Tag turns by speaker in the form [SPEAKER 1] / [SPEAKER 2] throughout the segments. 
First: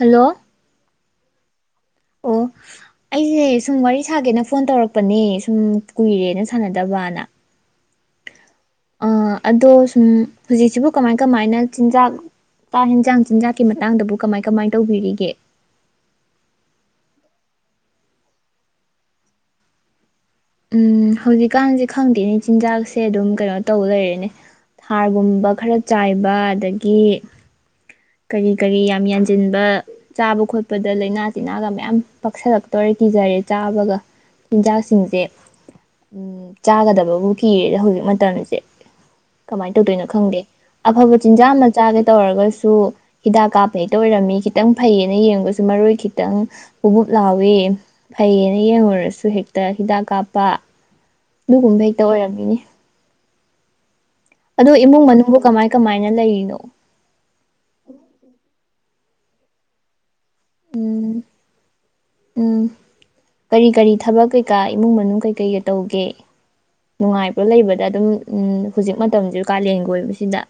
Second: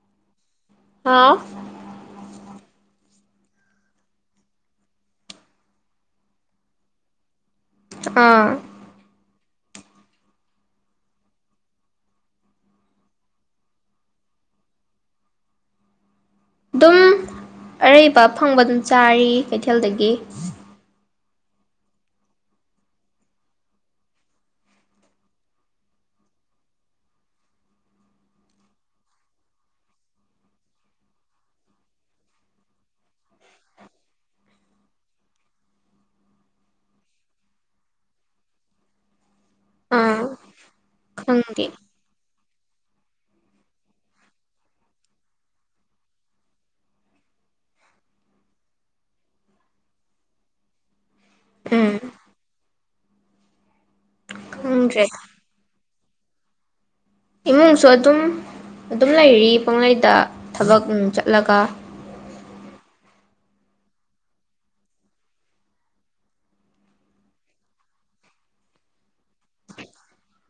[SPEAKER 1] Hello.
[SPEAKER 2] ꯍꯥꯎ꯫
[SPEAKER 1] ꯑꯣ ꯑꯩꯁꯦ ꯁꯨꯝ ꯋꯥꯔꯤ ꯁꯥꯒꯦꯅ ꯐꯣꯟ ꯇꯧꯔꯛꯄꯅꯦ ꯁꯨꯝ ꯀꯨꯏꯔꯦꯅ ꯁꯥꯟꯅꯗꯕꯅ
[SPEAKER 2] ꯑꯥ
[SPEAKER 1] ꯑꯥ ꯑꯗꯣ ꯁꯨꯝ ꯍꯧꯖꯤꯛꯁꯤꯕꯨ ꯀꯃꯥꯏ ꯀꯃꯥꯏꯅ ꯆꯤꯟꯖꯥꯛ ꯆꯥꯛ ꯍꯦꯟꯖꯥꯡ ꯆꯤꯟꯖꯥꯛꯀꯤ ꯃꯇꯥꯡꯗꯕꯨ ꯀꯃꯥꯏ ꯀꯃꯥꯏ ꯇꯧꯕꯤꯔꯤꯒꯦ꯫
[SPEAKER 2] ꯑꯗꯨꯝ ꯑꯔꯩꯕ ꯑꯐꯪꯕ ꯑꯗꯨꯝ ꯆꯥꯔꯤ ꯀꯩꯊꯦꯜꯗꯒꯤ꯫
[SPEAKER 1] ꯎꯝ ꯍꯧꯖꯤꯛꯀꯥꯟꯁꯦ ꯈꯪꯗꯦꯅꯦ ꯆꯤꯟꯖꯥꯛꯁꯦ ꯑꯗꯨꯝ ꯀꯩꯅꯣ ꯇꯧ ꯂꯩꯔꯦꯅꯦ ꯍꯥꫪꯒꯨꯝꯕ ꯈꯔ ꯆꯥꯏꯕ ꯑꯗꯒꯤ ꯀꯔꯤ ꯀꯔꯤ ꯌꯥꯝ ꯌꯥꯟꯁꯤꯟꯕ ꯆꯥꯕ ꯈꯣꯠꯄꯗ ꯂꯥꯏꯅꯥ ꯇꯤꯟꯅꯥꯒ ꯃꯌꯥꯝ ꯄꯥꯛꯁꯜꯂꯛꯇꯣꯏꯔ ꯀꯤꯖꯔꯦ ꯆꯥꯕꯒ ꯆꯤꯟꯖꯥꯛꯁꯤꯡꯁꯦ ꯆꯥꯒꯗꯕꯕꯨ ꯀꯤꯔꯦꯗ ꯍꯧꯖꯤꯛ ꯃꯇꯝꯁꯦ ꯀꯃꯥꯏꯅ ꯇꯧꯗꯣꯏꯅꯣ
[SPEAKER 2] ꯑꯥ
[SPEAKER 1] ꯈꯪꯗꯦ ꯑꯐꯕ ꯆꯤꯟꯖꯥꯛ
[SPEAKER 2] ꯈꯪꯗꯦ
[SPEAKER 1] ꯑꯃ ꯆꯥꯒꯦ ꯇꯧꯔꯒ ꯁꯨ ꯍꯤꯗꯥꯛ ꯀꯥꯞꯄ ꯍꯦꯛꯇ ꯑꯣꯏꯔꯝꯃꯤ ꯈꯤꯇꯪ ꯐꯩꯌꯦꯅ ꯌꯦꯡꯕꯁꯨ ꯃꯔꯣꯏ ꯈꯤꯇꯪ ꯕꯨꯞ ꯕꯨꯞ ꯂꯥꯎꯏ ꯐꯩꯌꯦꯅ ꯌꯦꯡꯉꯨꯔꯁꯨ ꯍꯦꯛꯇ ꯍꯤꯗꯥꯛ ꯀꯥꯞꯄ ꯑꯗꯨꯒꯨꯝꯕ
[SPEAKER 2] ꯎꯝ
[SPEAKER 1] ꯍꯦꯛꯇ ꯑꯣꯏꯔꯝꯃꯤꯅꯦ꯫ ꯑꯗꯣ ꯏꯃꯨꯡ
[SPEAKER 2] ꯈꯪꯗ꯭ꯔꯦ
[SPEAKER 1] ꯃꯅꯨꯡꯕꯨ ꯀꯃꯥꯏ ꯀꯃꯥꯏꯅ ꯂꯩꯔꯤꯅꯣ꯫
[SPEAKER 2] ꯏꯃꯨꯡꯁꯨ ꯑꯗꯨꯝ꯫ ꯑꯗꯨꯝ ꯂꯩꯔꯤ ꯄꯪꯂꯩꯗ꯫ ꯊꯕꯛ
[SPEAKER 1] ꯎꯝ
[SPEAKER 2] ꯆꯠꯂꯒ꯫
[SPEAKER 1] ꯎꯝ ꯀꯔꯤ ꯀꯔꯤ ꯊꯕꯛ ꯀꯩꯀꯥ ꯏꯃꯨꯡ ꯃꯅꯨꯡ ꯀꯩꯀꯩꯒ ꯇꯧꯒꯦ ꯅꯨꯡꯉꯥꯏꯕ꯭꯭ꯔꫭ ꯂꯩꯕꯗ ꯑꯗꯨꯝ ꯎꯝ ꯍꯧꯖꯤꯛ ꯃꯇꯝꯁꯦ ꯀꯥꯂꯦꯟꯒ ꯑꫭꯏꯕꯁꯤꯗ꯫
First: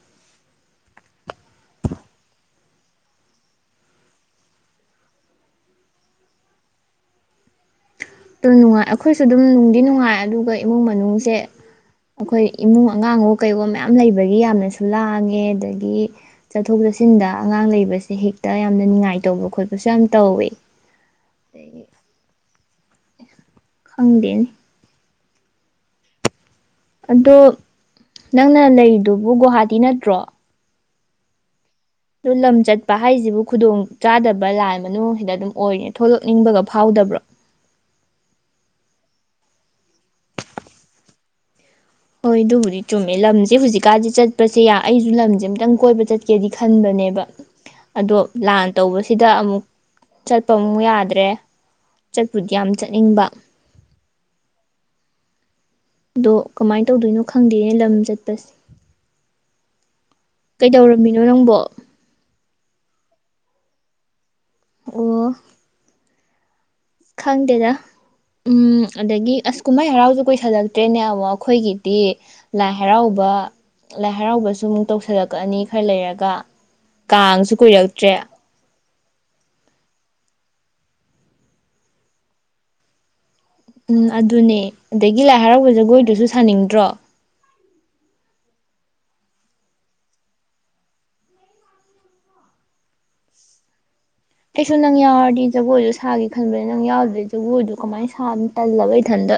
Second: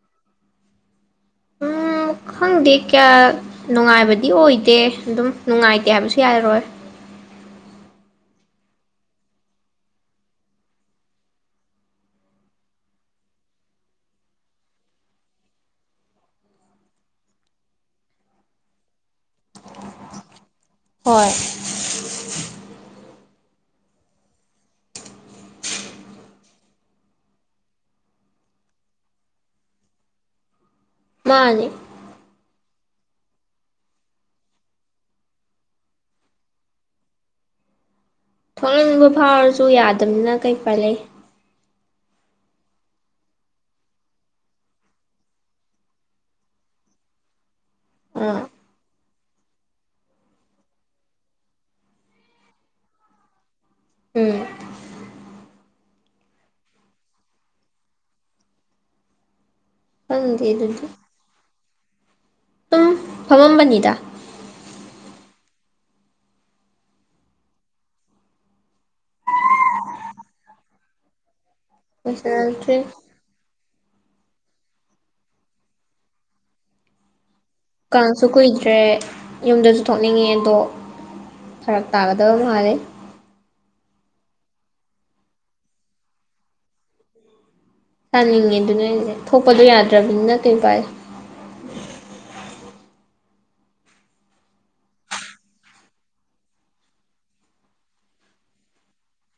[SPEAKER 2] ꯎꯝ ꯈꯪꯗꯦ ꯀꯌꯥ ꯅꯨꯡꯉꯥꯏꯕꯗꯤ ꯑꯣꯏꯗꯦ ꯑꯗꯨꯝ ꯅꯨꯡꯉꯥꯏꯇꯦ ꯍꯥꯏꯕꯁꯨ ꯌꯥꯔꯣꯏ꯫
[SPEAKER 1] ꯑꯗꯨꯝ ꯅꯨꯡꯉꯥꯏ ꯑꯩꯈꯣꯏꯁꯨ ꯑꯗꯨꯝ ꯅꯨꯡꯗꯤ ꯅꯨꯡꯉꯥꯏ ꯑꯗꯨꯒ ꯏꯃꯨꯡ ꯃꯅꯨꯡꯁꯦ ꯑꯩꯈꯣꯏ ꯏꯃꯨꯡ ꯑꯉꯥꯡꯋꫭ ꯀꯩꯋꫭ ꯃꯌꯥꯝ ꯂꯩꯕꯒꯤ ꯌꯥꯝꯅꯁꯨ ꯂꯥꯡꯉꯦ ꯑꯗꯒꯤ ꯆꯠꯊꯣꯛ ꯆꯠꯁꯤꯟꯗ ꯑꯉꯥꯡ ꯂꯩꯕꯁꯦ ꯍꯦꯛꯇ ꯌꯥꯝꯅ ꯅꯤꯉꯥꯏ ꯇꯧꯕ ꯈꯣꯠꯄꯁꯦ ꯌꯥꯝ ꯇꯧꯋꯦ꯫
[SPEAKER 2] ꯍꯣꯏ꯫
[SPEAKER 1] ꯑꯗꯒꯤ ꯈꯪꯗꯦꯅꯦ꯫ ꯑꯗꯣ ꯅꯪꯅ ꯂꯩꯗꯨꯕꯨ ꯒꯨꯋꯥꯍꯥꯇꯤ ꯅꯠꯇ꯭ꯔꯣ꯫
[SPEAKER 2] ꯃꯥꯅꯦ꯫
[SPEAKER 1] ꯑꯗꯨ ꯂꯝ ꯆꯠꯄ ꯍꯥꯏꯁꯤꯕꯨ ꯈꯨꯗꯣꯡ ꯆꯥꯗꯕ ꯂꯥꯜ ꯃꯅꯨꯡꯁꯤꯗ ꯑꯗꯨꯝ ꯑꯣꯏꯔꯦ ꯊꯣꯛꯂꯛꯅꯤꯡꯕꯒ ꯐꯥꯎꯗꯕ꯭ꯔꯣ꯫
[SPEAKER 2] ꯊꯣꯛꯅꯤꯡꯕ ꯐꯥꯎꯔꯁꯨ ꯌꯥꯗꯕꯅꯤꯅ ꯀꯩ ꯄꯥꯏ ꯂꯩ꯫
[SPEAKER 1] ꯍꯣꯏ ꯑꯗꯨꯕꯨꯗꯤ ꯆꯨꯝꯃꯦ ꯂꯝꯁꯦ ꯍꯧꯖꯤꯛꯀꯥꯟꯗꯤ ꯆꯠꯄꯁꯦ ꯑꯩꯁꯨ ꯂꯝꯁꯦ ꯑꯝꯇꯪ ꯀꯣꯏꯕ ꯆꯠꯀꯦꯗꯤ ꯈꯟꯕꯅꯦꯕ꯫ ꯑꯗꯣ
[SPEAKER 2] ꯑꯥ
[SPEAKER 1] ꯂꯥꯟ ꯇꯧꯕ꯫ ꯁꯤꯗ ꯑꯃꯨꯛ ꯆꯠꯄ ꯑꯃꯨꯛ ꯌꯥꯗ꯭ꯔꯦ ꯆꯠꯄꯨꯗꯤ ꯌꯥꯝ ꯆꯠꯅꯤꯡꯕ꯫
[SPEAKER 2] ꯎꯝ꯫
[SPEAKER 1] ꯑꯗꯣ ꯀꯃꯥꯏ ꯇꯧꯗꯣꯏꯅꯣ ꯈꯪꯗꯦꯅꯦ ꯂꯝ ꯆꯠꯄꯁꯦ꯫
[SPEAKER 2] ꯈꯪꯗꯦ
[SPEAKER 1] ꯀꯩꯗꯧꯔꯝꯃꯤꯅꯣ ꯅꯪꯕꯣ꯫
[SPEAKER 2] ꯁꯨꯝ ꯐꯝꯃꯝꯕꯅꯤꯗ꯫
[SPEAKER 1] ꯑꯣ꯫ ꯈꯪꯗꯦꯗ ꯎꯝ ꯑꯗꯒꯤ ꯑꯁ ꯀꯨꯝꯍꯩ ꯍꯔꯥꯎꯁꯨ ꯀꯨꯏꯁꯜꯂꯛꯇ꯭ꯔꯦꯅꯦ ꯑꯃꯨꯛ꯫ ꯑꯩꯈꯣꯏꯒꯤꯗꯤ ꯂꯥꯏ
[SPEAKER 2] ꯂꯣꯏꯁꯤꯜꯂꯛꯇ꯭ꯔꯤ
[SPEAKER 1] ꯍꯔꯥꯎꯕ꯫ ꯂꯥꯏ ꯍꯔꯥꯎꯕꯁꯨ ꯑꯃꯨꯛ ꯇꯧꯁꯜꯂꯛꯀꯑꯅꯤ ꯈꯔ ꯂꯩꯔꯒ ꯀꯥꯡꯁꯨ ꯀꯨꯏꯔꯛꯇ꯭ꯔꯦ
[SPEAKER 2] ꯀꯥꯡꯁꯨ ꯀꯨꯣꯏꯗ꯭ꯔꯦ꯫ ꯌꯨꯝꯗꯁꯨ ꯊꯣꯛꯅꯤꯡꯉꯦ ꯑꯗꯣ ꯐꯔꯛ ꯇꯥꯒꯗꯕ ꯃꯥꯜꯂꯦ
[SPEAKER 1] ꯎꯝ ꯑꯗꯨꯅꯦ ꯑꯗꯒꯤ ꯂꯥꯏ ꯍꯔꯥꯎꯕꯒꯤ ꯖꯒꯣꯏꯗꯨꯁꯨ ꯁꯥꯅꯤꯡꯗ꯭ꯔꯣ꯫
[SPEAKER 2] ꯁꯥꯥꯅꯤꯡꯉꯦ ꯑꯗꯨꯅꯦ ꯍꯥꯏꯖꯦ ꯊꯣꯛꯄꯗꯣ ꯌꯥꯗ꯭ꯔꯕꯅꯤꯅ ꯀꯩ ꯎꯄꯥꯏ ꯂꯩ꯫
[SPEAKER 1] ꯑꯩꯁꯨ ꯅꯪ ꯌꯥꯎꯔꯗꯤ ꯖꯒꯣꯏꯗꯣ ꯁꯥꯒꯦ ꯈꯟꯕꯅ ꯅꯪ ꯌꯥꯎꯗ꯭ꯔꯗꯤ ꯖꯒꯣꯏꯗꯣ ꯀꯃꯥꯏꯅꯤ ꯇꯜꯂꯕ ꯏꯊꯟꯗ꯫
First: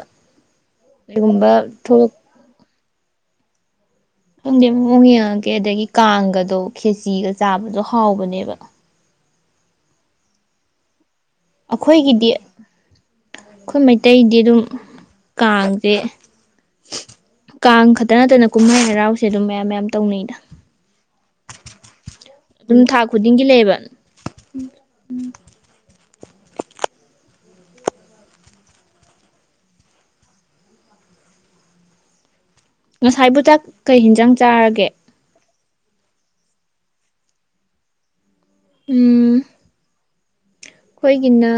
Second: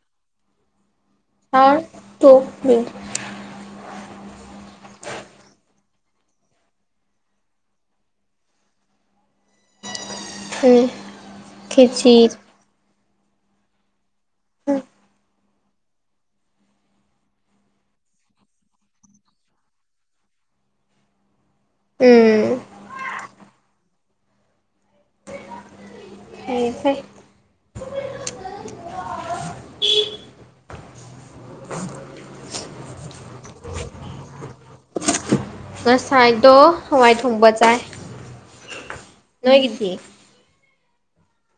[SPEAKER 1] ꯀꯩꯒꯨꯝꯕ
[SPEAKER 2] ꯁꯥꯔ
[SPEAKER 1] [unintelligible]
[SPEAKER 2] [unintelligible]
[SPEAKER 1] ꯈꯪꯗꯦ ꯃꯑꯣꯡ ꯌꯦꯡꯉꯒꯦ ꯑꯗꯒꯤ ꯀꯥꯡꯒꯗꯣ ꯈꯦꯆꯤꯒ ꯆꯥꯕꯗꯣ ꯍꯥꯎꯕꯅꯦꯕ
[SPEAKER 2] ꯎꯝ꯫ ꯈꯦꯆꯤ
[SPEAKER 1] ꯑꯩꯈꯣꯏꯒꯤꯗꯤ ꯑꯩꯈꯣꯏ ꯃꯩꯇꯩꯗꯤ ꯑꯗꯨꯝ ꯀꯥꯡꯁꯦ ꯀꯥꯡ ꯈꯛꯇ ꯅꯠꯇꯅ ꯀꯨꯝꯍꯩ ꯍꯔꯥꯎꯁꯦ ꯑꯗꯨꯝ ꯃꯌꯥꯝ ꯃꯌꯥꯝ ꯇꯧꯅꯩꯗ꯫
[SPEAKER 2] ꯎꯝ꯫
[SPEAKER 1] ꯈꯨꯨꯗꯤꯡꯒꯤ ꯂꯩꯌꯦꯕ꯫
[SPEAKER 2] ꯐꯩ ꯐꯩ
[SPEAKER 1] ꯉꯁꯥꯏꯕꯨ ꯆꯥꯛ ꯀꯩ ꯍꯦꯟꯖꯥꯡ ꯆꯥꯔꯒꯦ꯫
[SPEAKER 2] ꯉꯁꯥꯏꯗꯣ ꯍꯋꯥꯏ ꯊꯣꯡꯕ ꯆꯥꯏ꯫
[SPEAKER 1] ꯎꯝ
[SPEAKER 2] ꯅꯣꯏꯒꯤꯇꯤ꯫
[SPEAKER 1] ꯑꯩꯈꯣꯏꯒꯤꯅ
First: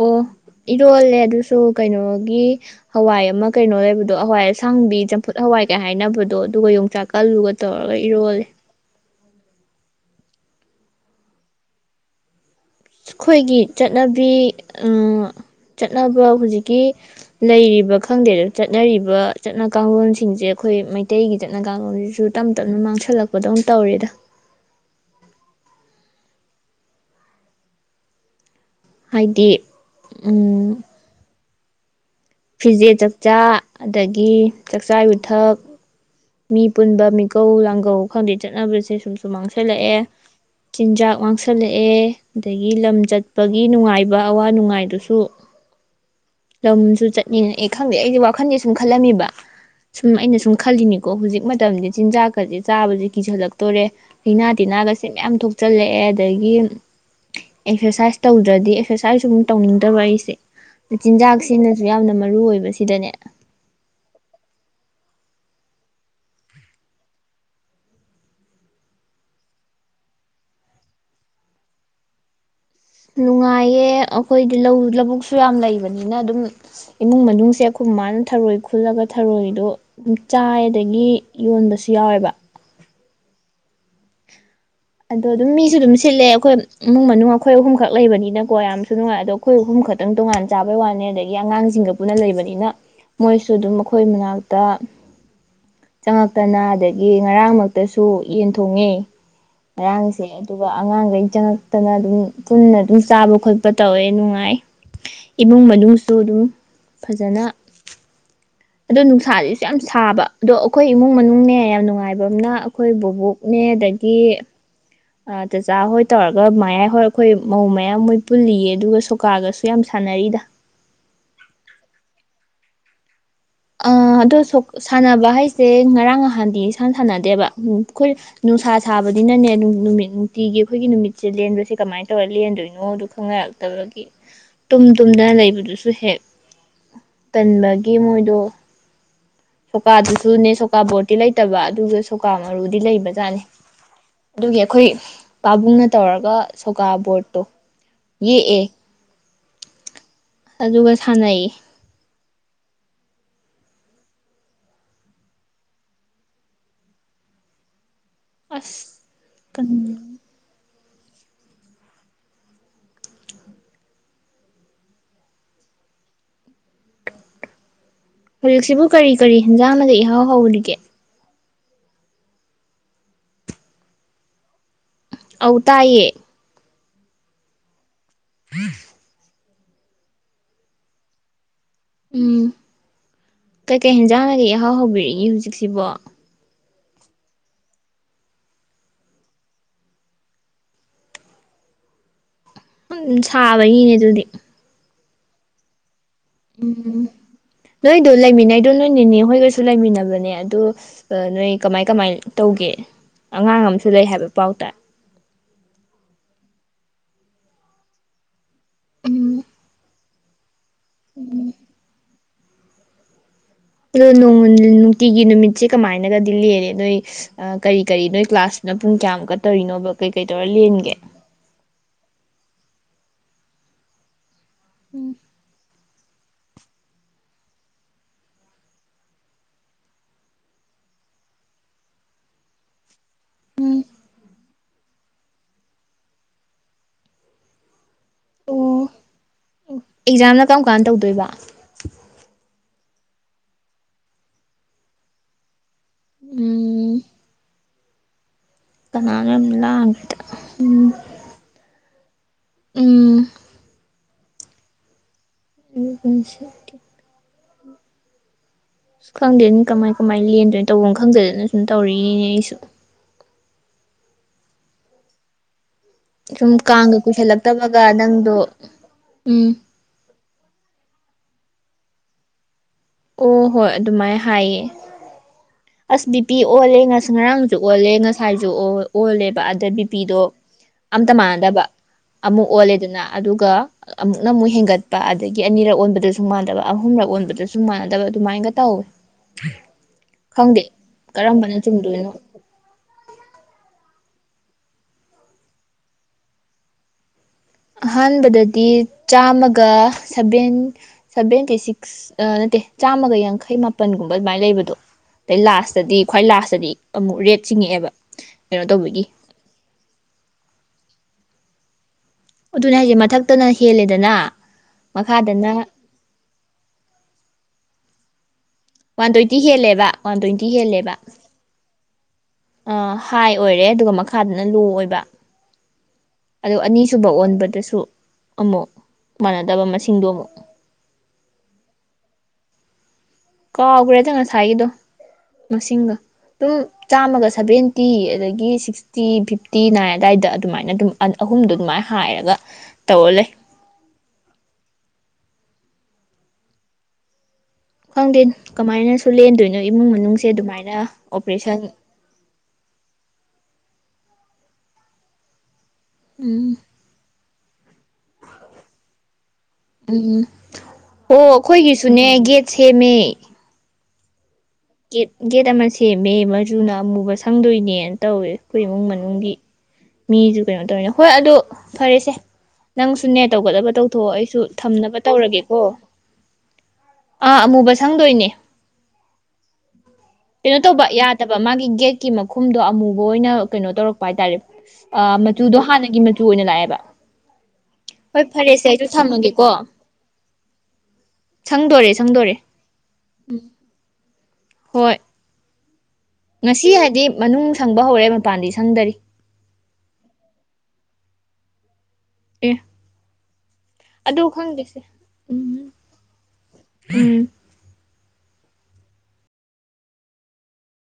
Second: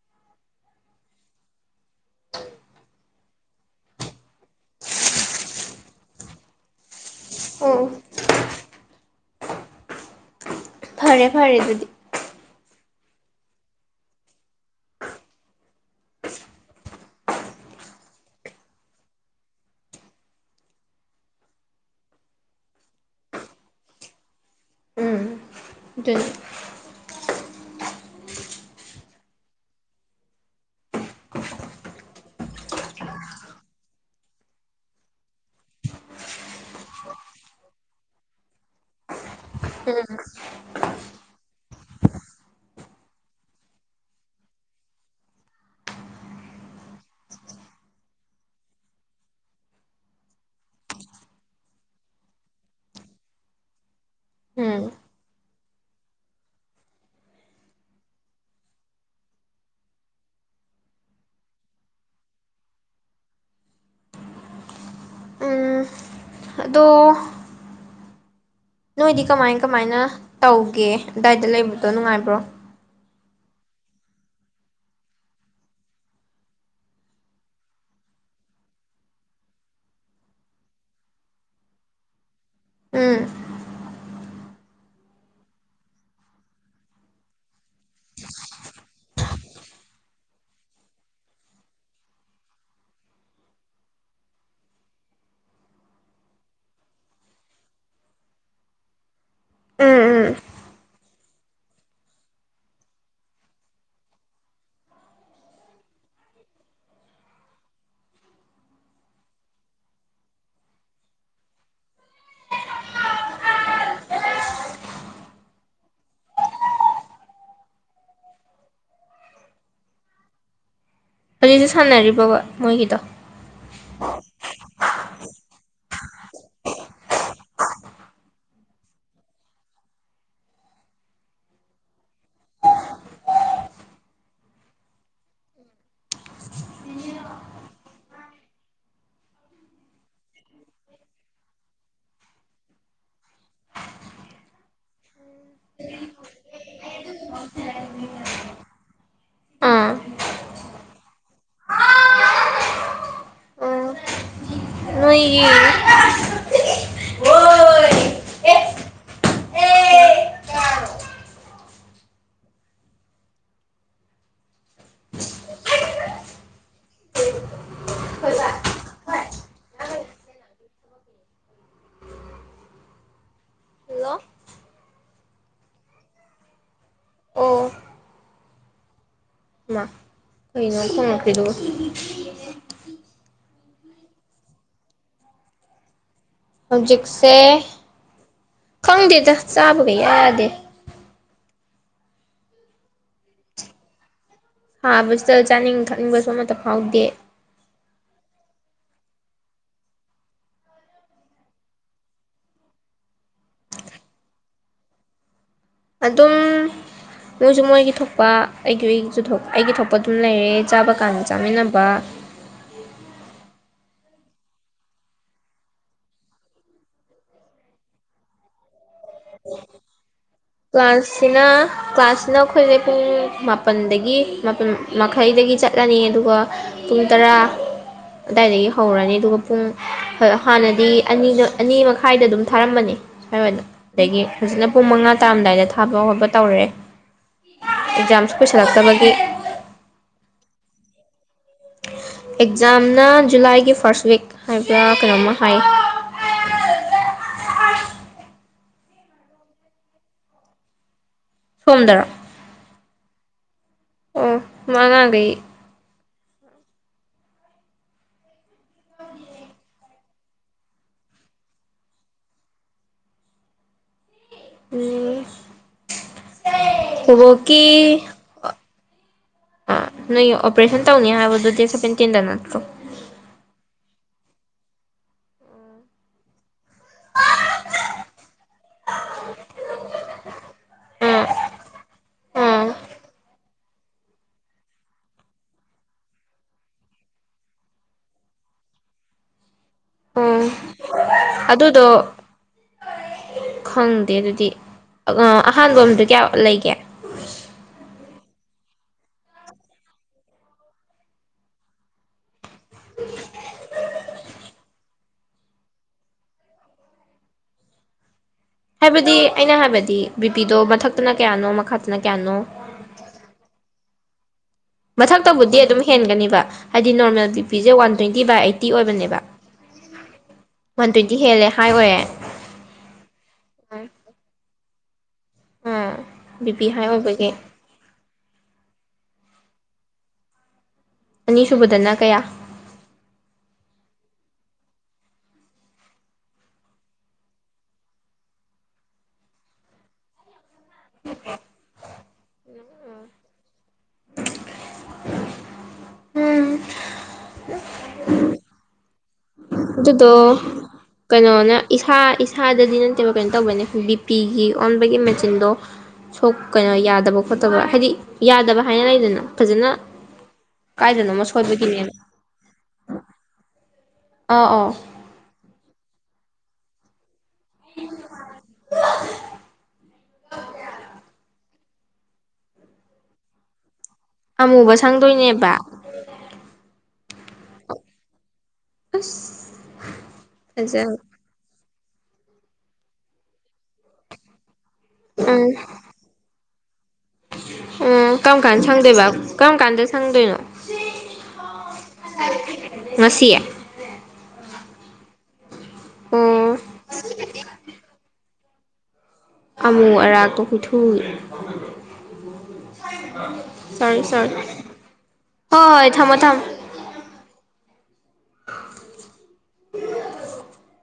[SPEAKER 1] ꯑꯣ ꯏꯔꯣꯜꯂꯦ ꯑꯗꯨꯁꯨ ꯀꯩꯅꯣꯒꯤ ꯍꯋꯥꯏ ꯑꯃ ꯀꯩꯅꯣ ꯂꯩꯕꯗꯣ ꯍꯋꯥꯏ ꯑꯁꯥꯡꯕꯤ ꯆꯝꯐꯨꯠ ꯍꯋꯥꯏ ꯀ ꯍꯥꯏꯅꯕꯗꯣ ꯑꯗꯨꯒ ꯌꯣꯡꯆꯥꯛ ꯑꯜꯂꯨꯒ
[SPEAKER 2] ꯎꯝ
[SPEAKER 1] ꯇꯧꯔꯒ ꯏꯔꯣꯜꯂꯦ꯫
[SPEAKER 2] ꯐꯔꯦ ꯐꯔꯦ ꯑꯗꯨꯗꯤ꯫
[SPEAKER 1] ꯑꯩꯈꯣꯏꯒꯤ ꯆꯠꯅꯕꯤ ꯎꯝ ꯆꯠꯅꯕ ꯍꯧꯖꯤꯛꯀꯤ ꯂꯩꯔꯤꯕ ꯈꯪꯗꯦꯗ ꯆꯠꯅꯔꯤꯕ ꯆꯠꯅ ꯀꯥꯡꯂꯣꯟꯁꯤꯡꯁꯦ ꯑꯩꯈꯣꯏ ꯃꯩꯇꯩꯒꯤ ꯆꯠꯅ ꯀꯥꯡꯂꯣꯟꯁꯤꯁꯨ ꯇꯞ ꯇꯞꯅ ꯃꯥꯡꯁꯜꯂꯛꯄꯗꯧꯅ ꯇꯧꯔꯦꯗ
[SPEAKER 2] ꯎꯝ [unintelligible]
[SPEAKER 1] ꯍꯥꯏꯗꯤ ꯎꯝ ꯐꯤꯖꯦꯠ ꯆꯥꯛꯆꯥ ꯑꯗꯒꯤ ꯆꯥꯛꯆꯥ ꯌꯨꯊꯛ ꯃꯤ ꯄꯨꯟꯕ ꯃꯤꯀꯧ ꯂꯥꯡꯒꯧ ꯈꯪꯗꯦ ꯆꯠꯅꯕꯁꯦ ꯁꯨꯝꯁꯨꯨꯝ ꯃꯥꯡꯁꯜꯂꯛꯑꯦ ꯆꯤꯟꯖꯥꯛ ꯃꯥꯡꯁꯜꯂꯛꯑꯦ ꯑꯗꯒꯤ ꯂꯝ ꯆꯠꯄꯒꯤ ꯅꯨꯡꯉꯥꯏꯕ ꯑꯋꯥ ꯅꯨꯡꯉꯥꯏꯗꯨꯁꯨ ꯂꯝꯁꯨ ꯆꯠꯅꯤꯅꯑ ꯈꯪꯗꯦ ꯑꯩꯗꯤ ꯋꯥꯈꯟꯖꯦ ꯁꯨꯝ ꯈꯜꯂꯝꯃꯤꯕ ꯁꯨꯝ ꯑꯩꯅ ꯁꯨꯝ ꯈꯜꯂꯤꯅꯤ ꯀꯣ ꯍꯧꯖꯤꯛ ꯃꯇꯝꯗꯤ ꯆꯤꯟꯖꯥꯛꯀꯁꯦ ꯆꯥꯕꯕꯁꯦ ꯀꯤꯁꯜꯂꯛꯇꯣꯏꯔꯦ ꯂꯩꯅꯥ
[SPEAKER 2] ꯎꯝ
[SPEAKER 1] ꯇꯤꯟꯅꯥꯒꯁꯦ ꯃꯌꯥꯝ ꯊꯣꯛꯆꯜꯂꯛꯑꯦ ꯑꯗꯒꯤ ꯑꯦꯛꯁꯔꯁꯥꯏꯁ ꯇꯧꯗ꯭ꯔꯗꯤ ꯑꯦꯛꯁꯔꯁꯥꯏꯁ ꯁꯨ ꯇꯧꯅꯤꯡꯗꯕ ꯑꯩꯁꯦ ꯆꯤꯟꯖꯥꯛꯁꯤꯅꯁꯨ ꯌꯥꯝꯅ ꯃꯔꯨꯑꯣ ꯑꯣꯏꯕ ꯁꯤꯗꯅꯦ
[SPEAKER 2] ꯎꯝ ꯑꯗꯣ ꯅꯣꯏꯗꯤ ꯀꯃꯥꯏ ꯀꯃꯥꯏꯅ ꯇꯧꯒꯦ ꯑꯗꯨꯗꯥꯏꯗ ꯂꯩꯕꯗꯣ ꯅꯨꯡꯉꯥꯏꯕ꯭ꯔꯣ꯫
[SPEAKER 1] ꯅꯨꯡꯉꯥꯏꯌꯦ ꯑꯩꯈꯣꯏꯗꯤ ꯂꯧ ꯂꯧꯕꯨꯛꯁꯨ ꯌꯥꯝ ꯂꯩꯕꯅꯤꯅ ꯑꯗꯨꯝ ꯏꯃꯨꯡ ꯃꯅꯨꯡꯁꯦ ꯑꯩꯈꯣꯏ ꯃꯥꯅ ꯊꯔꯣꯏ ꯈꯨꯜꯂꯒ ꯊꯔꯣꯏꯗꯣ ꯆꯥꯏ ꯑꯗꯒꯤ ꯌꯣꯟꯕꯁꯨ ꯌꯥꯎꯋꯦꯕ
[SPEAKER 2] ꯎꯝ꯫
[SPEAKER 1] ꯑꯗꯣ ꯑꯗꯨꯝ ꯃꯤꯁꯨ ꯑꯗꯨꯝ ꯁꯤꯠꯂꯦ ꯑꯩꯈꯣꯏ ꯏꯃꯨꯡ ꯃꯅꯨꯡ ꯑꯩꯈꯣꯏ ꯑꯍꯨꯝꯈꯛ ꯂꯩꯕꯅꯤꯅꯀꯣ ꯌꯥꯝꯁꯨ ꯅꯨꯡꯉꯥꯏ ꯑꯗꯣ ꯑꯩꯈꯣꯏ ꯑꯍꯨꯝ ꯈꯛꯇꯪ ꯇꯣꯉꯥꯟ ꯆꯥꯕꯩ ꯋꯥꯅꯤ ꯑꯗꯒꯤ ꯑꯉꯥꯡꯁꯤꯡꯒ ꯄꯨꯟꯅ ꯂꯩꯕꯅꯤꯅ ꯃꯣꯏꯁꯨ ꯑꯗꯨꯝ ꯑꯩꯈꯣꯏ ꯃꯅꯥꯛꯇ ꯆꯪꯉꯛꯇꯅ ꯑꯗꯒꯤ ꯉꯔꯥꯡꯃꯛꯇꯁꯨ ꯌꯦꯟ ꯊꯣꯡꯉꯦ
[SPEAKER 2] ꯎꯝ
[SPEAKER 1] ꯉꯔꯥꯡꯁꯦ
[SPEAKER 2] ꯎꯝ
[SPEAKER 1] ꯑꯗꯨꯒ ꯑꯉꯥꯡꯗꯩꯩꯅ ꯆꯪꯉꯛꯇꯅ ꯑꯗꯨꯝ ꯄꯨꯟꯅ ꯑꯗꯨꯝ ꯆꯥꯕ ꯈꯣꯠꯄ ꯇꯧꯋꯦ ꯅꯨꯡꯉꯥꯏ ꯏꯃꯨꯡ ꯃꯅꯨꯡꯁꯨ ꯑꯗꯨꯝ ꯐꯖꯅ ꯑꯗꯣ ꯅꯨꯡꯁꯥꯁꯤꯁꯨ ꯌꯥꯝ ꯁꯥꯕ ꯑꯗꯣ ꯑꯩꯈꯣꯏ ꯏꯃꯨꯡ ꯃꯅꯨꯡꯅꯦ ꯌꯥꯝ ꯅꯨꯡꯉꯥꯏꯕ ꯑꯃꯅ ꯑꯩꯈꯣꯏ ꯕꯕꯣꯛꯅꯦ ꯑꯗꯒꯤ ꯆꯆꯥꯥ ꯍꯣꯏ ꯇꯧꯔꯒ ꯃꯌꯥꯏ ꯍꯣꯏ ꯑꯩꯈꯣꯏ ꯃꯧ ꯃꯌꯥꯝ ꯃꯣꯏ ꯄꯨꯜꯂꯤꯌꯦ ꯑꯗꯨꯒ ꯁꯣꯀꯥꯒꯁꯨ ꯌꯥꯝ ꯁꯥꯟꯅꯔꯤꯗ
[SPEAKER 2] ꯍꯧꯖꯤꯛꯁꯨ ꯁꯥꯟꯅꯔꯤꯕꯣꯕꯥ ꯃꯣꯏꯒꯤꯗꯣ꯫
[SPEAKER 1] ꯑ ꯑꯗꯣ ꯁꯣꯛ ꯁꯥꯟꯅꯕ ꯍꯥꯏꯁꯦ ꯉꯔꯥꯡ ꯅꯍꯥꯟꯗꯤ ꯏꯁꯟꯁꯥꯅ ꯁꯥꯟꯅꯗꯦꯕ ꯑꯩꯈꯣꯏ ꯅꯨꯡꯁꯥ ꯁꯥꯕꯅꯤꯅꯅꯦ ꯅꯨꯃꯤꯠ ꯅꯨꯡꯇꯤꯒꯤ ꯑꯩꯈꯣꯏꯒꯤ ꯅꯨꯃꯤꯠꯁꯦ ꯂꯦꯟꯕꯁꯦ ꯀꯃꯥꯏꯅ ꯇꯧꯔ ꯂꯦꯟꯗꯣꯏꯅꯣꯗꯨ ꯈꯪꯅꯔꯛꯇꯕꯒꯤ ꯇꯨꯝ ꯇꯨꯝꯗꯅ ꯂꯩꯕꯗꯨꯁꯨ ꯍꯦꯛ ꯇꯟꯕꯒꯤ ꯃꯣꯏꯗꯣ ꯁꯣꯀꯥꯗꯨꯁꯨꯅꯦ ꯁꯣꯀꯥꯕꯣꯔꯠꯇꯤ ꯂꯩꯇꯕ ꯑꯗꯨꯒ ꯁꯣꯀꯥ ꯃꯔꯨꯗꯤ ꯂꯩꯕꯖꯥꯠꯅꯤ ꯑꯗꯨꯒꯤ ꯑꯩꯈꯣꯏ ꯄꯥꯕꯨꯡꯅ ꯇꯧꯔꯒ ꯁꯣꯀꯥꯕꯣꯔꯠꯇꯣ ꯌꯦꯛꯑꯦ
[SPEAKER 2] ꯑꯥ
[SPEAKER 1] ꯑꯗꯨꯒ ꯁꯥꯟꯅꯩꯌꯦ꯫
[SPEAKER 2] ꯑꯣ ꯅꯣꯏꯒꯤ
[SPEAKER 1] ꯑꯁ [unintelligible] ꯍꯧꯖꯤꯛꯁꯤꯕꯨ ꯀꯔꯤ ꯀꯔꯤ ꯍꯦꯟꯖꯥꯡꯅꯒ ꯏꯍꯥꯎ ꯍꯥꯎꯔꯤꯒꯦ꯫
[SPEAKER 2] ꯍꯜꯂꯣ
[SPEAKER 1] ꯑꯥꯎ ꯇꯥꯏꯌꯦ꯫
[SPEAKER 2] ꯑꯣ
[SPEAKER 1] [unintelligible]
[SPEAKER 2] ꯃꯥ ꯀꯩꯅꯣ ꯈꯨꯝꯃꯛꯇ꯭ꯔꯤꯗꯨꯕꯨ꯫
[SPEAKER 1] ꯎꯝ꯫ ꯀꯩꯀꯩ ꯍꯦꯟꯖꯥꯡꯅꯒ ꯏꯍꯥꯎ ꯍꯧꯕꯤꯔꯤꯒꯦ ꯍꯧꯖꯤꯛꯁꯤꯕꯣ꯫
[SPEAKER 2] ꯍꯧꯖꯤꯛꯁꯦ ꯈꯪꯗꯦꯗ ꯆꯥꯕꯒ ꯢꯌꯥ ꯌꯥꯗꯦ꯫
[SPEAKER 1] ꯎꯝ ꯁꯥꯕꯒꯤꯅꯦ ꯑꯗꯨꯗꯤ꯫
[SPEAKER 2] ꯍꯥꯥꯕꯁꯤꯗ ꯆꯥꯅꯤꯡ ꯊꯛꯅꯤꯡꯕ ꯁꯨ ꯑꯃꯠꯇ ꯐꯥꯎꯗꯦ꯫
[SPEAKER 1] ꯑꯗꯨ ꯂꯩꯃꯤꯟꯅꯩꯗꯣ ꯅꯣꯏ ꯅꯦꯅꯦ ꯍꯣꯏꯒꯁꯨ ꯂꯩꯃꯤꯟꯅꯕꯅꯦ ꯑꯗꯨ ꯅꯣꯏ ꯀꯃꯥꯏ ꯀꯃꯥꯏ ꯇꯧꯒꯦ ꯑꯉꯥꯡ ꯑꯃꯁꯨ ꯂꯩ ꯍꯥꯏꯕ ꯄꯥꯎ ꯇꯥꯏ꯫
[SPEAKER 2] ꯑꯗꯨꯝ ꯃꯣꯏꯁꯨ ꯃꯣꯏꯒꯤ ꯊꯣꯛꯄ ꯑꯩꯒꯤꯁꯨ
[SPEAKER 1] ꯎꯝ
[SPEAKER 2] ꯑꯩꯒꯤ ꯊꯣꯛꯄ ꯑꯗꯨꯝ ꯂꯩꯔꯦ꯫ ꯆꯥꯕ ꯀꯥꯟ ꯆꯥꯃꯤꯟꯅꯕ꯫
[SPEAKER 1] ꯑꯗꯨ ꯅꯣꯡꯃ ꯅꯨꯡꯇꯤꯒꯤ ꯅꯨꯃꯤꯠꯁꯤ ꯀꯃꯥꯏꯅꯒꯗꯤ ꯂꯦꯜꯂꯤ ꯅꯣꯏ ꯀꯔꯤ ꯀꯔꯤ ꯅꯣꯏ ꯀ꯭ꯂꯥꯁꯅ ꯄꯨꯡ ꯀꯌꯥꯃꯨꯛꯀ ꯇꯧꯔꯤꯅꯣꯕ ꯀꯩꯀꯩ ꯇꯧꯔ ꯂꯦꯟꯒꯦ
[SPEAKER 2] ꯀ꯭ꯂꯥꯁꯤꯅ ꯀ꯭ꯂꯥꯁꯤꯅ ꯑꯩꯈꯣꯏꯖꯦ ꯄꯨꯡ ꯃꯥꯄꯟꯗꯒꯤ꯫ ꯃꯥꯄꯟ
[SPEAKER 1] ꯎꯝ
[SPEAKER 2] ꯃꯈꯩꯗꯒꯤ ꯆꯠ ꯆꯠꯂꯅꯤ ꯑꯗꯨꯒ ꯄꯨꯡ ꯇꯔꯥ ꯑꯗ꯭ꯋꯥꯏꯗꯒꯤ ꯍꯧꯔꯅꯤ ꯑꯗꯨꯒ ꯄꯨꯡ ꯍ ꯍꯥꯟꯅꯗꯤ ꯑꯅꯤꯗ ꯑꯅꯤ ꯃꯈꯥꯏꯗ ꯗꯨꯝ ꯊꯥꯔꯝꯕꯅꯦ꯫ ꯁ꯭ꯋꯥꯏ ꯋꯥꯏꯗ꯫ ꯍꯧꯖꯤꯛꯅ ꯄꯨꯡ ꯃꯉꯥ ꯇꯥꯔꯝꯗꯥꯏꯗ ꯊꯥꯕ ꯈꯣꯠꯄ ꯇꯧꯔꯦ꯫ ꯑꯦꯛꯖꯥꯝꯁꯨ
[SPEAKER 1] ꯑꯣ
[SPEAKER 2] ꯀꯨꯁꯜꯂꯛꯇꯕꯒꯤ꯫
[SPEAKER 1] ꯑꯦꯛꯖꯥꯝꯅ ꯀꯔꯝ ꯀꯥꯟ ꯇꯧꯗꯣꯏꯕ꯫
[SPEAKER 2] ꯑꯦꯛꯖꯥꯝꯅ ꯖꯨꯂꯥꯏꯒꯤ ꯐꯥꯔ꯭ꯁꯠ ꯋꯤꯛ ꯍꯥꯏꯕ꯭ꯔ ꯀꯩꯅꯣꯝꯃ ꯍꯥꯏ꯫
[SPEAKER 1] ꯎꯝ꯫ ꯀꯅꯥꯅꯣ ꯌꯥꯝ ꯂꯥꯡ [unintelligible]
[SPEAKER 2] ꯇꯨꯝꯗ꯭ꯔ
[SPEAKER 1] ꯎꯝ꯫
[SPEAKER 2] ꯑꯣ ꯃꯉꯥꯡꯒꯩ
[SPEAKER 1] [unintelligible] ꯈꯪꯗꯦꯅꯤ ꯀꯃꯥꯏ ꯀꯃꯥꯏ ꯂꯦꯟꯗꯣꯏ ꯇꯧꯕꯝ ꯈꯪꯗꯗꯅ ꯁꯨꯝ ꯇꯧꯔꯛꯅꯏꯅꯤꯅꯦ ꯑꯩꯁꯨ꯫
[SPEAKER 2] [unintelligible]
[SPEAKER 1] ꯁꯨꯝ ꯀꯥꯡꯒ
[SPEAKER 2] ꯕꯣꯕꯣꯛꯀꯤ
[SPEAKER 1] ꯀꯨꯁꯜꯂꯛꯇꯕꯒ ꯅꯪꯗꯣ ꯎꯝ꯫
[SPEAKER 2] ꯅꯣꯏꯒꯤ ꯑꯣꯄꯔꯦꯁꯟ ꯇꯧꯅꯤ ꯍꯥꯏꯕꯗꯣ ꯗꯦꯠ ꯁꯕꯦꯟꯇꯤꯟꯗ ꯅꯠꯇ꯭ꯔꯣ꯫
[SPEAKER 1] ꯑꯣ ꯍꯣꯏ ꯑꯗꯨꯃꯥꯏꯅ ꯍꯥꯏꯌꯦ ꯑꯁ ꯕꯤ ꯄꯤ ꯑꯣꯜꯂꯦ ꯉ ꯉꯔꯥꯡꯖꯨ ꯑꯣꯜꯂꯦ ꯉꯁꯥꯏ ꯑꯣꯜꯂꯦꯕ ꯑꯗ ꯕꯤꯄꯤꯗꯣ ꯑꯝꯇ
[SPEAKER 2] ꯎꯝ
[SPEAKER 1] ꯃꯥꯟꯅꯗꯕ ꯑꯃꯨꯛ
[SPEAKER 2] ꯎꯝ
[SPEAKER 1] ꯑꯣꯜꯂꯦꯗꯅ ꯑꯗꯨꯒ ꯑꯃꯨꯛꯅꯃꯨꯛ ꯍꯦꯟꯒꯠꯄ ꯑꯗꯒꯤ ꯑꯅꯤꯔꯛ ꯑꯣꯟꯕꯗꯁꯨ ꯃꯥꯟꯅꯗꯕ ꯑꯍꯨꯝꯔꯛ ꯑꯣꯟꯕꯗ ꯁ ꯁꯨꯝ ꯃꯥꯟꯅꯗꯕ ꯑꯗꯨꯃꯥꯏꯅꯒ ꯇꯧꯋꯦ꯫
[SPEAKER 2] ꯑꯣ
[SPEAKER 1] ꯈꯪꯗꯦ ꯀꯔꯝꯕꯅ
[SPEAKER 2] ꯑꯗꯨꯗꯣ
[SPEAKER 1] ꯆꯨꯝꯗꯣꯏꯅꯣ
[SPEAKER 2] ꯈꯪ ꯑꯗꯨꯗꯤ ꯑꯥ ꯑꯍꯥꯟꯕꯝꯗ ꯀꯌꯥ ꯂꯩꯒꯦ꯫
[SPEAKER 1] ꯑꯍꯥꯟꯕꯗꯗꯤ ꯆꯥꯝꯃꯒ ꯁꯕꯦꯟ ꯁꯕꯦꯟꯀ ꯁꯤꯛꯁ ꯑꯥ ꯅꯠꯇꯦ ꯆꯥꯝꯃꯒ ꯌꯥꯡꯈꯩ ꯃꯥꯄꯟꯒꯨꯝꯕ ꯑꯗꯨꯃꯥꯏꯅ ꯂꯩꯕꯗꯣ ꯑꯗꯩ ꯂꯥꯁꯇꯗꯤ ꯈ꯭ꯋꯥꯏ ꯂꯥꯁꯇꯗꯤ ꯑꯃꯨꯛ ꯔꯦꯠ ꯆꯤꯡꯉꯛꯑꯦꯕ꯫ ꯀꯩꯅꯣ ꯇꯧꯕꯒꯤ
[SPEAKER 2] ꯍꯥꯏꯕꯗꯤ ꯑꯩꯅ ꯍꯥꯏꯕꯗꯤ ꯕꯤꯄꯤꯤꯗꯣ ꯃꯊꯛꯇꯅ ꯀꯌꯥꯅꯣ ꯃꯈꯥ
[SPEAKER 1] ꯑꯗꯨꯅꯦ ꯍꯥꯏꯖꯦ ꯃꯊꯛꯇꯅ ꯍꯦꯜꯂꯦꯗꯅ꯫ ꯃꯈꯥꯗꯅ
[SPEAKER 2] ꯃꯊꯛꯇꯕꯨꯗꯤ ꯑꯗꯨꯝ ꯍꯦꯟꯒꯅꯤꯕ ꯍꯥꯏꯗꯤ ꯅꯣꯔꯃꯦꯜ ꯕꯤ ꯄꯤꯖ one twenty by eight.
[SPEAKER 1] One twenty ꯍꯦꯜꯂꯦꯕ ꯋꯥꯟ ꯇ꯭ꯋꯦꯟꯇꯤ
[SPEAKER 2] ꯋꯥꯟ
[SPEAKER 1] ꯍꯦꯜꯂꯦꯕ
[SPEAKER 2] ꯇ꯭ꯋꯦꯟꯇꯤ ꯍꯦꯜꯂꯦ ꯍꯥꯏ ꯑꯣꯏꯔꯦ
[SPEAKER 1] ꯑ ꯍꯥꯏ ꯑꯣꯏꯔꯦ ꯑꯗꯨꯒ ꯃꯈꯥꯗꯅ ꯂꯣ ꯑꯣꯏꯕ꯫
[SPEAKER 2] ꯎꯝ ꯕꯤ
[SPEAKER 1] ꯑꯗꯨ
[SPEAKER 2] ꯄꯤ ꯍꯥꯏ
[SPEAKER 1] ꯑꯅꯤꯁꯨꯕ
[SPEAKER 2] ꯑꯣꯏꯕꯒꯤ
[SPEAKER 1] ꯑꯣꯟꯕꯗꯁꯨ ꯑꯃꯨꯛ꯫ ꯃꯥꯟꯅꯗꯕ ꯃꯁꯤꯡꯗꯣ ꯑꯃꯨꯛ꯫
[SPEAKER 2] ꯑꯅꯤꯁꯨꯕꯗꯅ ꯀꯌꯥ꯫
[SPEAKER 1] ꯀꯥꯎꯈ꯭ꯔꯦꯗ ꯉꯁꯥꯏꯒꯤꯗꯣ ꯃꯁꯤꯡꯒ ꯑꯗꯨꯝ ꯆꯥꯝꯃꯒ ꯁꯚꯦꯟꯇꯤ ꯑꯗꯒꯤ ꯁꯤꯛꯁꯇꯤ ꯐꯤꯐꯇꯤ ꯅꯥꯏ ꯑꯗꯥꯏꯗ ꯑꯗꯨꯃꯥꯏꯅ ꯑꯗꯨꯝ ꯑꯍꯨꯝꯗꯣ ꯑꯗꯨꯃꯥꯏꯅ ꯍꯥꯏꯔꯒ ꯇꯧꯔ ꯂꯩ꯫
[SPEAKER 2] ꯎꯝ꯫
[SPEAKER 1] ꯈꯪꯗꯦ ꯀꯃꯥꯏꯅ
[SPEAKER 2] ꯑꯗꯨꯗꯣ ꯀꯩꯅꯣꯅ
[SPEAKER 1] ꯑꯣꯄꯔꯦꯁꯟ
[SPEAKER 2] ꯏꯁꯥ ꯏꯁꯥꯗꯗꯤ ꯅꯠꯇꯦꯕ ꯀꯩꯅꯣ ꯇꯧꯕꯩꯅꯦ ꯕꯤ ꯄꯤꯒꯤ ꯑꯣꯟꯕꯒꯤ ꯃꯦꯆꯤꯟꯗꯣ
[SPEAKER 1] ꯎꯝ
[SPEAKER 2] ꯀꯩꯅꯣ ꯌꯥꯗꯕ ꯈꯣꯠꯇꯕ ꯍꯥꯏꯗꯤ ꯌꯥꯗꯕ ꯍꯥꯏꯅ ꯂꯩꯗꯅ ꯐꯖꯅ
[SPEAKER 1] ꯎꯝ ꯑꯣ
[SPEAKER 2] ꯀꯥꯏꯗꯅꯣꯝꯃ ꯁꯣꯏꯕꯒꯤꯅꯦꯕ꯫
[SPEAKER 1] ꯑꯩꯈꯣꯏꯒꯤꯁꯨꯅꯦ ꯒꯦꯠ ꯁꯦꯝꯃꯦ
[SPEAKER 2] ꯑꯥ ꯑꯣ
[SPEAKER 1] ꯒꯦꯠ ꯒꯦꯠ ꯑꯃ ꯁꯦꯝꯃꯦ ꯃ ꯨꯃꯆꯨꯅ ꯑꯃꯨꯕ ꯁ ꯁꯪꯗꯣꯏꯅꯦꯅ ꯇꯧꯋꯦ ꯑꯩꯈꯣꯏ ꯏꯃꯨꯡ ꯃꯅꯨꯡꯒꯤ ꯃꯤꯁꯨ ꯀꯩꯅꯣ ꯇꯧꯋꯅꯦ ꯍꯣꯏ ꯑꯗꯣ ꯐꯔꯦꯁꯦ ꯅꯪꯁꯨꯅꯦ ꯇꯧꯒꯗꯕ ꯇꯧ ꯍꯣ ꯑꯩꯁꯨ
[SPEAKER 2] ꯑꯃꯨꯕ
[SPEAKER 1] ꯊꯝꯅꯕ
[SPEAKER 2] ꯁꯪꯗꯣꯏꯅꯦꯕ
[SPEAKER 1] ꯇꯧꯔꯒꯦꯀꯣ꯫ ꯑꯥ ꯑꯃꯨꯕ ꯁꯪꯗꯣꯏꯅꯦ꯫
[SPEAKER 2] ꯑꯁ
[SPEAKER 1] ꯀꯩꯅꯣ
[SPEAKER 2] ꯐꯖ
[SPEAKER 1] ꯇꯧꯕ ꯌꯥꯗꯕ ꯃꯥꯒꯤ ꯒꯦꯠ ꯀꯤ ꯃꯈꯨꯝꯗꯣ ꯑꯃꯨꯕ ꯑꯣꯏꯅ ꯀꯩꯅꯣ ꯇꯧꯔꯛꯄ ꯍꯥꯏꯇꯥꯔꯦ ꯑꯥ
[SPEAKER 2] ꯎꯝ
[SPEAKER 1] ꯃꯆꯨꯗꯣ ꯍꯥꯟꯅꯒꯤ ꯃꯆꯨ ꯑꯣꯏꯅ ꯂꯥꯛꯑꯦꯕ
[SPEAKER 2] ꯎꯝ
[SPEAKER 1] ꯍꯣꯏ
[SPEAKER 2] ꯀꯔꯝ ꯀꯥꯟꯗ
[SPEAKER 1] ꯐꯔꯦꯁꯦ ꯑꯩꯁꯨ
[SPEAKER 2] ꯁꯪꯗꯣꯏꯕ
[SPEAKER 1] ꯊꯝꯃꯒꯦꯀꯣ
[SPEAKER 2] ꯀꯔꯝ ꯀꯥꯟꯗ ꯁꯪꯗꯣꯏꯅꯣ
[SPEAKER 1] ꯁꯪꯗꯣꯏꯔꯦ ꯁꯪꯗꯣꯏꯔꯦ
[SPEAKER 2] ꯉꯁꯤ
[SPEAKER 1] ꯎꯝ꯫ ꯍꯣꯏ꯫
[SPEAKER 2] ꯑꯣ
[SPEAKER 1] ꯉꯁꯤ ꯍꯥꯏꯗꯤ ꯃꯅꯨꯡ ꯁꯪꯕ ꯍꯧꯔꯦ ꯃꯄꯥꯟꯗꯤ ꯁꯡꯗꯔꯤ꯫
[SPEAKER 2] ꯑꯃꯨ ꯑꯔꯥꯛ ꯇꯣ [unintelligible]
[SPEAKER 1] ꯑꯦ
[SPEAKER 2] ꯁꯣꯔꯤ
[SPEAKER 1] ꯑꯗꯨ
[SPEAKER 2] ꯁꯣꯔꯤ
[SPEAKER 1] ꯈꯪꯗꯦꯁꯦ ꯎꯝ
[SPEAKER 2] ꯍꯣꯏ ꯍꯣꯏ ꯊꯝꯃꯣ ꯊꯝꯃꯣ꯫
[SPEAKER 1] ꯎꯝ
[SPEAKER 2] [unintelligible]